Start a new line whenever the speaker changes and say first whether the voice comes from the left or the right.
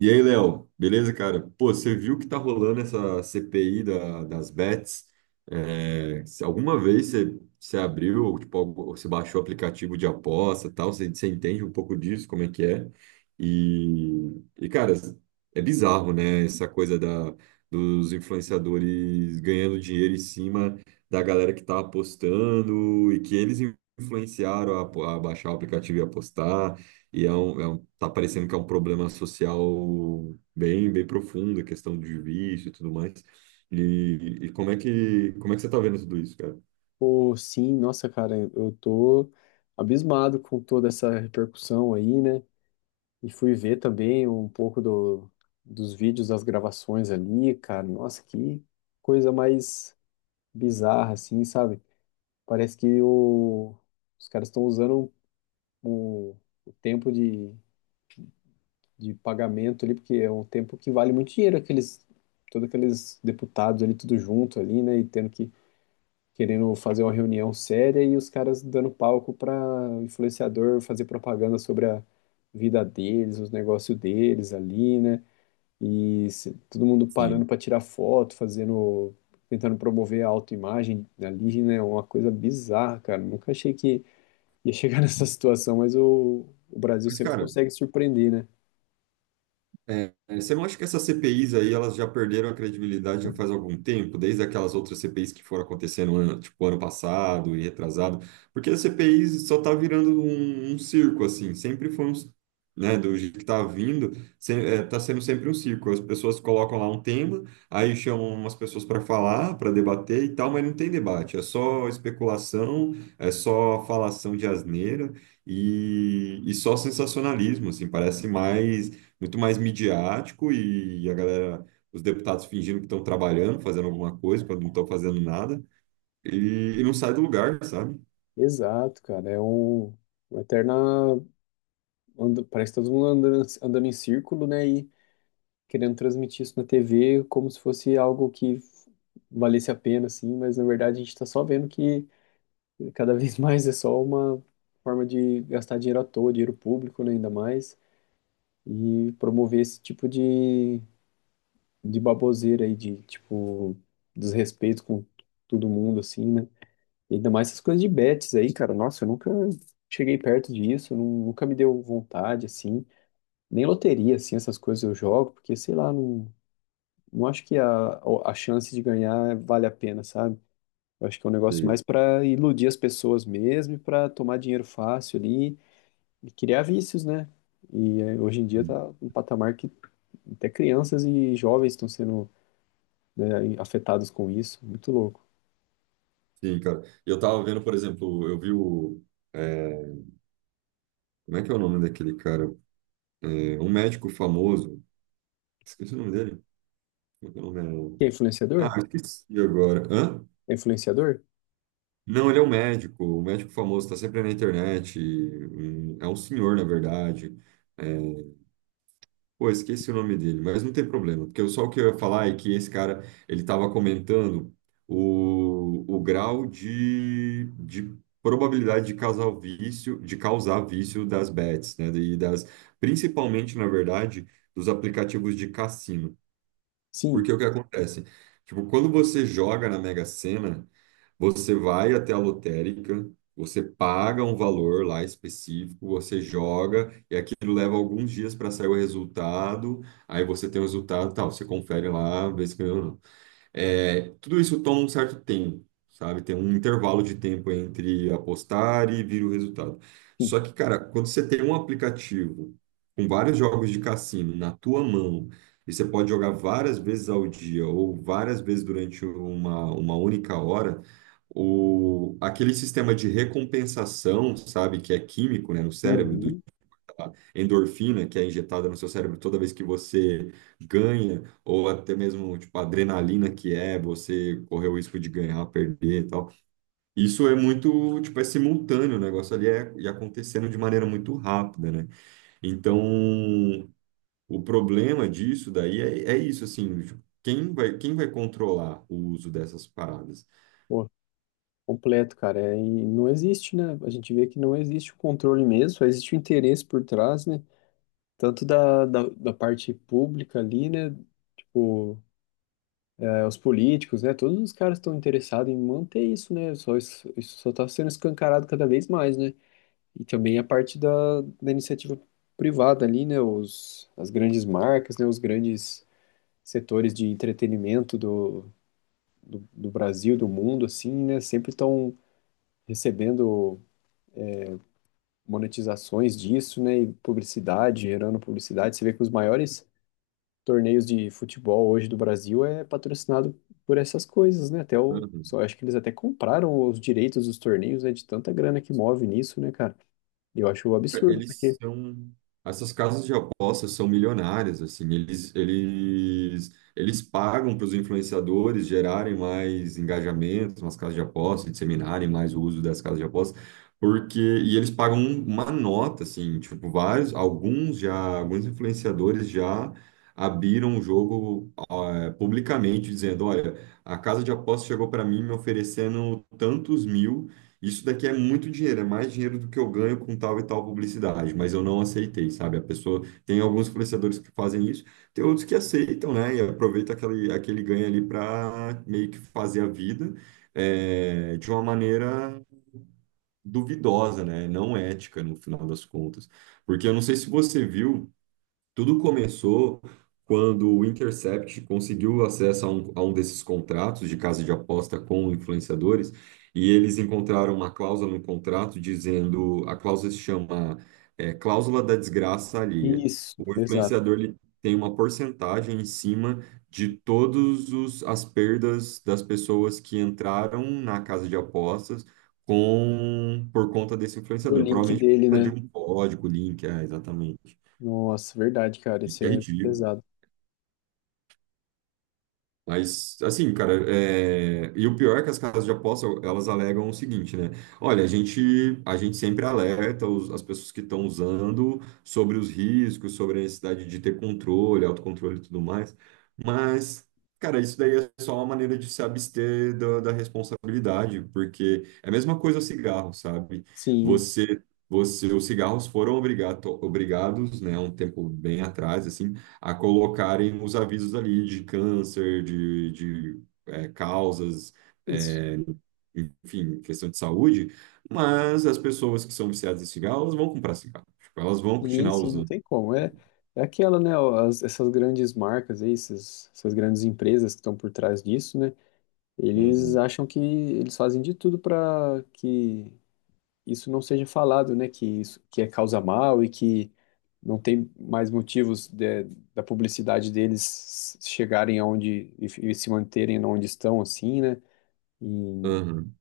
right: E aí, Léo, beleza, cara? Pô, você viu que tá rolando essa das bets? Se alguma vez você, você abriu, ou, tipo, ou você baixou o aplicativo de aposta e tal, você entende um pouco disso, como é que é? Cara, é bizarro, né? Dos influenciadores ganhando dinheiro em cima da galera que tá apostando e que eles influenciaram a, a baixar o aplicativo e apostar. E é, tá parecendo que é um problema social bem profundo, a questão de vício e tudo mais. E como é que você tá vendo tudo isso, cara?
left: Pô, sim, nossa, cara, eu tô abismado com toda essa repercussão aí, né? E fui ver também um pouco dos vídeos das gravações ali, cara. Nossa, que coisa mais bizarra, assim, sabe? Parece que os caras estão usando o, o tempo de pagamento ali, porque é um tempo que vale muito dinheiro, aqueles, todos aqueles deputados ali, tudo junto ali, né? E tendo que querendo fazer uma reunião séria e os caras dando palco para influenciador fazer propaganda sobre a vida deles, os negócios deles ali, né? E todo mundo parando
right: Sim.
left: para tirar foto, fazendo, tentando promover a autoimagem ali, né? Uma coisa bizarra, cara. Nunca achei que ia chegar nessa situação, mas o Brasil
right: Mas,
left: sempre
right: cara,
left: consegue surpreender, né?
right: é, você não acha que essas CPIs aí, elas já perderam a credibilidade já faz algum tempo, desde aquelas outras CPIs que foram acontecendo, tipo, ano passado e retrasado? Porque as CPIs só tá virando um circo, assim, sempre foi um, né, do jeito que tá vindo, se, é, tá sendo sempre um circo. As pessoas colocam lá um tema, aí chamam umas pessoas para falar, para debater e tal, mas não tem debate, é só especulação, é só falação de asneira e só sensacionalismo, assim, parece mais muito mais midiático e a galera, os deputados fingindo que estão trabalhando, fazendo alguma coisa, quando não estão fazendo nada, e não sai do lugar, sabe?
left: Exato, cara. É uma eterna. Parece que tá todo mundo andando, andando em círculo, né? E querendo transmitir isso na TV como se fosse algo que valesse a pena, assim, mas na verdade a gente está só vendo que cada vez mais é só uma forma de gastar dinheiro à toa, dinheiro público, né, ainda mais, e promover esse tipo de baboseira aí, de, tipo, desrespeito com todo mundo, assim, né? E ainda mais essas coisas de bets aí, cara, nossa, eu nunca cheguei perto disso, nunca me deu vontade, assim, nem loteria, assim, essas coisas eu jogo, porque, sei lá, não. Não acho que a chance de ganhar vale a pena, sabe? Eu acho que é um negócio
right: E-
left: mais para iludir as pessoas mesmo e para tomar dinheiro fácil ali e criar vícios, né? E hoje em dia tá um patamar que até crianças e jovens estão sendo, né, afetados com isso. Muito louco.
right: sim, cara. Eu tava vendo, por exemplo, eu vi o. é, como é que é o nome daquele cara? É, um médico famoso. Esqueci o nome dele. Como é que é o nome?
left: E é
right: Ah,
left: influenciador?
right: esqueci agora. Hã?
left: É influenciador?
right: Não, ele é um médico famoso, está sempre na internet. É um senhor, na verdade. É, Pô, esqueci o nome dele, mas não tem problema, porque só o que eu ia falar é que esse cara, ele estava comentando o grau de probabilidade de causar o vício, de causar vício das bets, né? E das, principalmente, na verdade, dos aplicativos de cassino.
left: Sim,
right: Porque o que acontece? Tipo, quando você joga na Mega Sena, você vai até a lotérica, você paga um valor lá específico, você joga, leva alguns dias para sair o resultado, aí você tem o resultado, tal, você confere lá, vê se ganhou ou não. É, tudo isso toma um certo tempo, sabe? Tem um intervalo de tempo entre apostar e vir o resultado.
left: sim.
right: Só que, cara, quando você tem um aplicativo com vários jogos de cassino na tua mão, e você pode jogar várias vezes ao dia ou várias vezes durante uma única hora, aquele sistema de recompensação, sabe, que é químico, né, no cérebro,
left: Uhum.
right: endorfina que é injetada no seu cérebro toda vez que você ganha, ou até mesmo tipo a adrenalina que é você correr o risco de ganhar, perder e tal. Isso é muito, tipo, é simultâneo, o negócio ali é, e acontecendo de maneira muito rápida, né? Então, o problema disso daí é isso, assim, tipo, quem vai controlar o uso dessas paradas?
left: Pô, completo, cara. É, e não existe, né? A gente vê que não existe o controle mesmo, só existe o interesse por trás, né? Tanto da parte pública ali, né? Tipo, é, os políticos, né? Todos os caras estão interessados em manter isso, né? Só isso, isso só está sendo escancarado cada vez mais, né? E também a parte da iniciativa privada ali, né? As grandes marcas, né? Os grandes setores de entretenimento do Brasil, do mundo, assim, né? Sempre estão recebendo monetizações disso, né? E publicidade, gerando publicidade. Você vê que os maiores torneios de futebol hoje do Brasil é patrocinado por essas coisas, né? Até o, só acho que eles até compraram os direitos dos torneios, né? De tanta grana que move nisso, né, cara? Eu acho um absurdo,
right: Eles
left: porque.
right: são. Essas casas de apostas são milionárias, assim, eles pagam para os influenciadores gerarem mais engajamentos nas casas de apostas, disseminarem mais o uso das casas de apostas, porque, e eles pagam uma nota, assim, tipo, alguns influenciadores já abriram o jogo, ah, publicamente, dizendo, olha, a casa de apostas chegou para mim me oferecendo tantos mil, isso daqui é muito dinheiro, é mais dinheiro do que eu ganho com tal e tal publicidade, mas eu não aceitei, sabe? A pessoa, tem alguns influenciadores que fazem isso, tem outros que aceitam, né? E aproveita aquele ganho ali para meio que fazer a vida, é, de uma maneira duvidosa, né? Não ética no final das contas. Porque eu não sei se você viu. Tudo começou quando o Intercept conseguiu acesso a um desses contratos de casa de aposta com influenciadores e eles encontraram uma cláusula no contrato dizendo, a cláusula se chama, é, cláusula da desgraça alheia.
left: Isso,
right: O
left: exato.
right: influenciador ele tem uma porcentagem em cima de todos as perdas das pessoas que entraram na casa de apostas com por conta desse
left: Do
right: influenciador,
left: link
right: provavelmente por
left: dele,
right: conta de
left: né?
right: um código, link, é, exatamente.
left: Nossa, verdade, cara,
right: E
left: isso
right: que é
left: é
right: ridículo.
left: pesado.
right: Mas, assim, cara, é... e o pior é que as casas de aposta, elas alegam o seguinte, né? Olha, a gente sempre alerta as pessoas que estão usando sobre os riscos, sobre a necessidade de ter controle, autocontrole e tudo mais. Mas, cara, isso daí é só uma maneira de se abster da responsabilidade, porque é a mesma coisa o cigarro, sabe?
left: Sim,
right: Os cigarros foram obrigados, né, há um tempo bem atrás, assim, a colocarem os avisos ali de câncer, causas,
left: isso.
right: é, enfim, questão de saúde, mas as pessoas que são viciadas em cigarro, elas vão comprar cigarro. Tipo, elas vão
left: Sim,
right: continuar
left: sim, não
right: usando.
left: tem como. É,
right: Sabe?
left: é aquela, né? Ó, as- essas grandes marcas aí, essas, essas grandes empresas que estão por trás disso, né? Eles
right: Uhum,
left: acham que eles fazem de tudo para que isso não seja falado, né? Que isso que é causa mal e que não tem mais motivos da publicidade deles chegarem aonde e se manterem onde estão, assim, né? Em
right: uhum,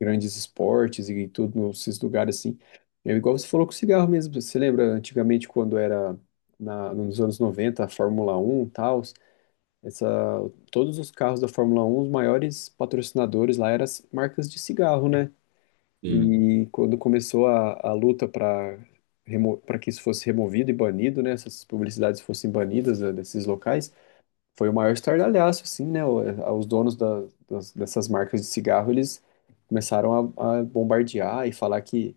left: grandes esportes e tudo nesses lugares assim. É igual você falou com o cigarro mesmo. Você lembra antigamente quando era na, nos anos 90, a Fórmula 1, e tal, essa, todos os carros da Fórmula 1, os maiores patrocinadores lá eram as marcas de cigarro, né?
right: sim,
left: E quando começou a luta para que isso fosse removido e banido, né, essas publicidades fossem banidas né, desses locais, foi o maior estardalhaço, assim, né? Os donos dessas marcas de cigarro, eles começaram a bombardear e falar que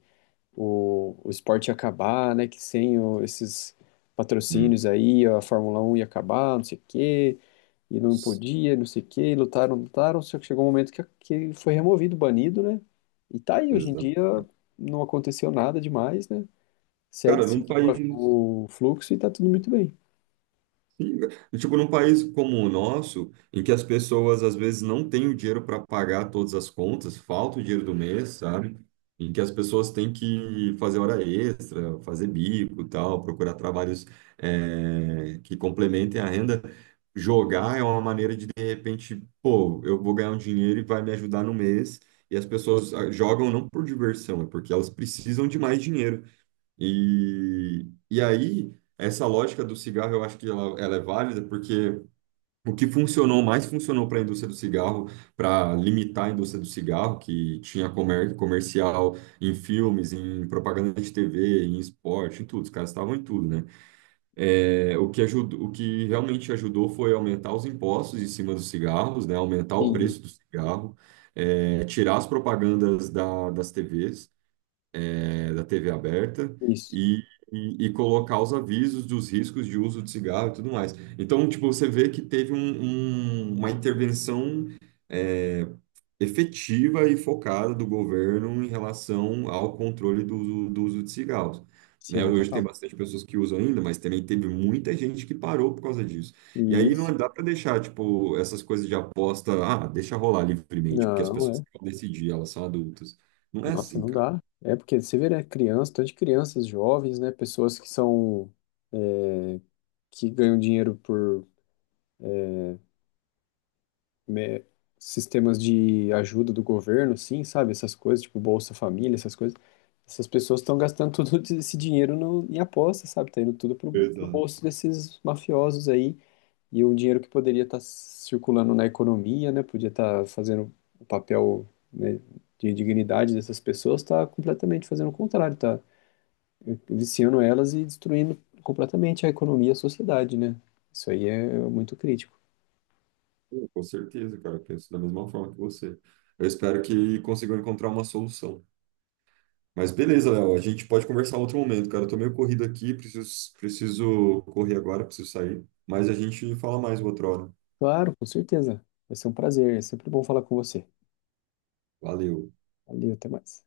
left: o esporte ia acabar, né? Que sem o- esses
right: sim.
left: patrocínios aí, a Fórmula 1 ia acabar, não sei o quê, e não podia, não sei o quê, e lutaram, lutaram, só que chegou um momento que foi removido, banido, né? E tá aí, hoje em
right: Exato.
left: dia não aconteceu nada demais, né?
right: Cara, não
left: Seguiu a-
right: faz.
left: o fluxo e tá tudo muito bem.
right: Sim, e, tipo, num país como o nosso, em que as pessoas às vezes não têm o dinheiro para pagar todas as contas, falta o dinheiro do mês, sabe? Em que as pessoas têm que fazer hora extra, fazer bico e tal, procurar trabalhos, eh, que complementem a renda. Jogar é uma maneira de repente, pô, eu vou ganhar um dinheiro e vai me ajudar no mês. E as pessoas ah, jogam não por diversão, é porque elas precisam de mais dinheiro. E aí, essa lógica do cigarro, eu acho que ela é válida, porque o que funcionou, mais funcionou para a indústria do cigarro, para limitar a indústria do cigarro, que tinha comercial em filmes, em propaganda de TV, em esporte, em tudo, os caras estavam em tudo, né? É, o que ajudou, o que realmente ajudou foi aumentar os impostos em cima dos cigarros, né? Aumentar o
left: Sim,
right: preço do cigarro, é, tirar as propagandas das TVs, é, da TV aberta
left: isso.
right: e, e colocar os avisos dos riscos de uso de cigarro e tudo mais. Então, tipo, você vê que teve uma intervenção, é, efetiva e focada do governo em relação ao controle do, do uso de cigarros. Né?
left: Sim,
right: Hoje tem
left: total.
right: bastante pessoas que usam ainda, mas também teve muita gente que parou por causa disso. E aí
left: Isso.
right: não dá para deixar, tipo, essas coisas de aposta, ah, deixa rolar livremente, porque as
left: Não,
right: pessoas
left: é.
right: que vão decidir, elas são adultas. Não é
left: Nossa,
right: assim,
left: não
right: cara.
left: dá. É porque você vê, né? Criança, tanto de crianças, jovens, né? Pessoas que são é, que ganham dinheiro por me- sistemas de ajuda do governo, sim, sabe? Essas coisas, tipo Bolsa Família, essas coisas. Essas pessoas estão gastando todo esse dinheiro no, em aposta, sabe? Tá indo tudo pro
right: Exato.
left: bolso desses mafiosos aí. E o dinheiro que poderia estar circulando na economia, né? Podia estar fazendo o papel, né, de dignidade dessas pessoas, está completamente fazendo o contrário, tá viciando elas e destruindo completamente a economia e a sociedade, né? Isso aí é muito crítico.
right: Pô, com certeza, cara, eu penso da mesma forma que você. Eu espero que consigam encontrar uma solução. Mas beleza, Léo, a gente pode conversar em outro momento, cara. Eu tô meio corrido aqui, preciso correr agora, preciso sair. Mas a gente fala mais outra hora.
left: Claro, com certeza. Vai ser um prazer. É sempre bom falar com você.
right: Valeu.
left: Valeu, até mais.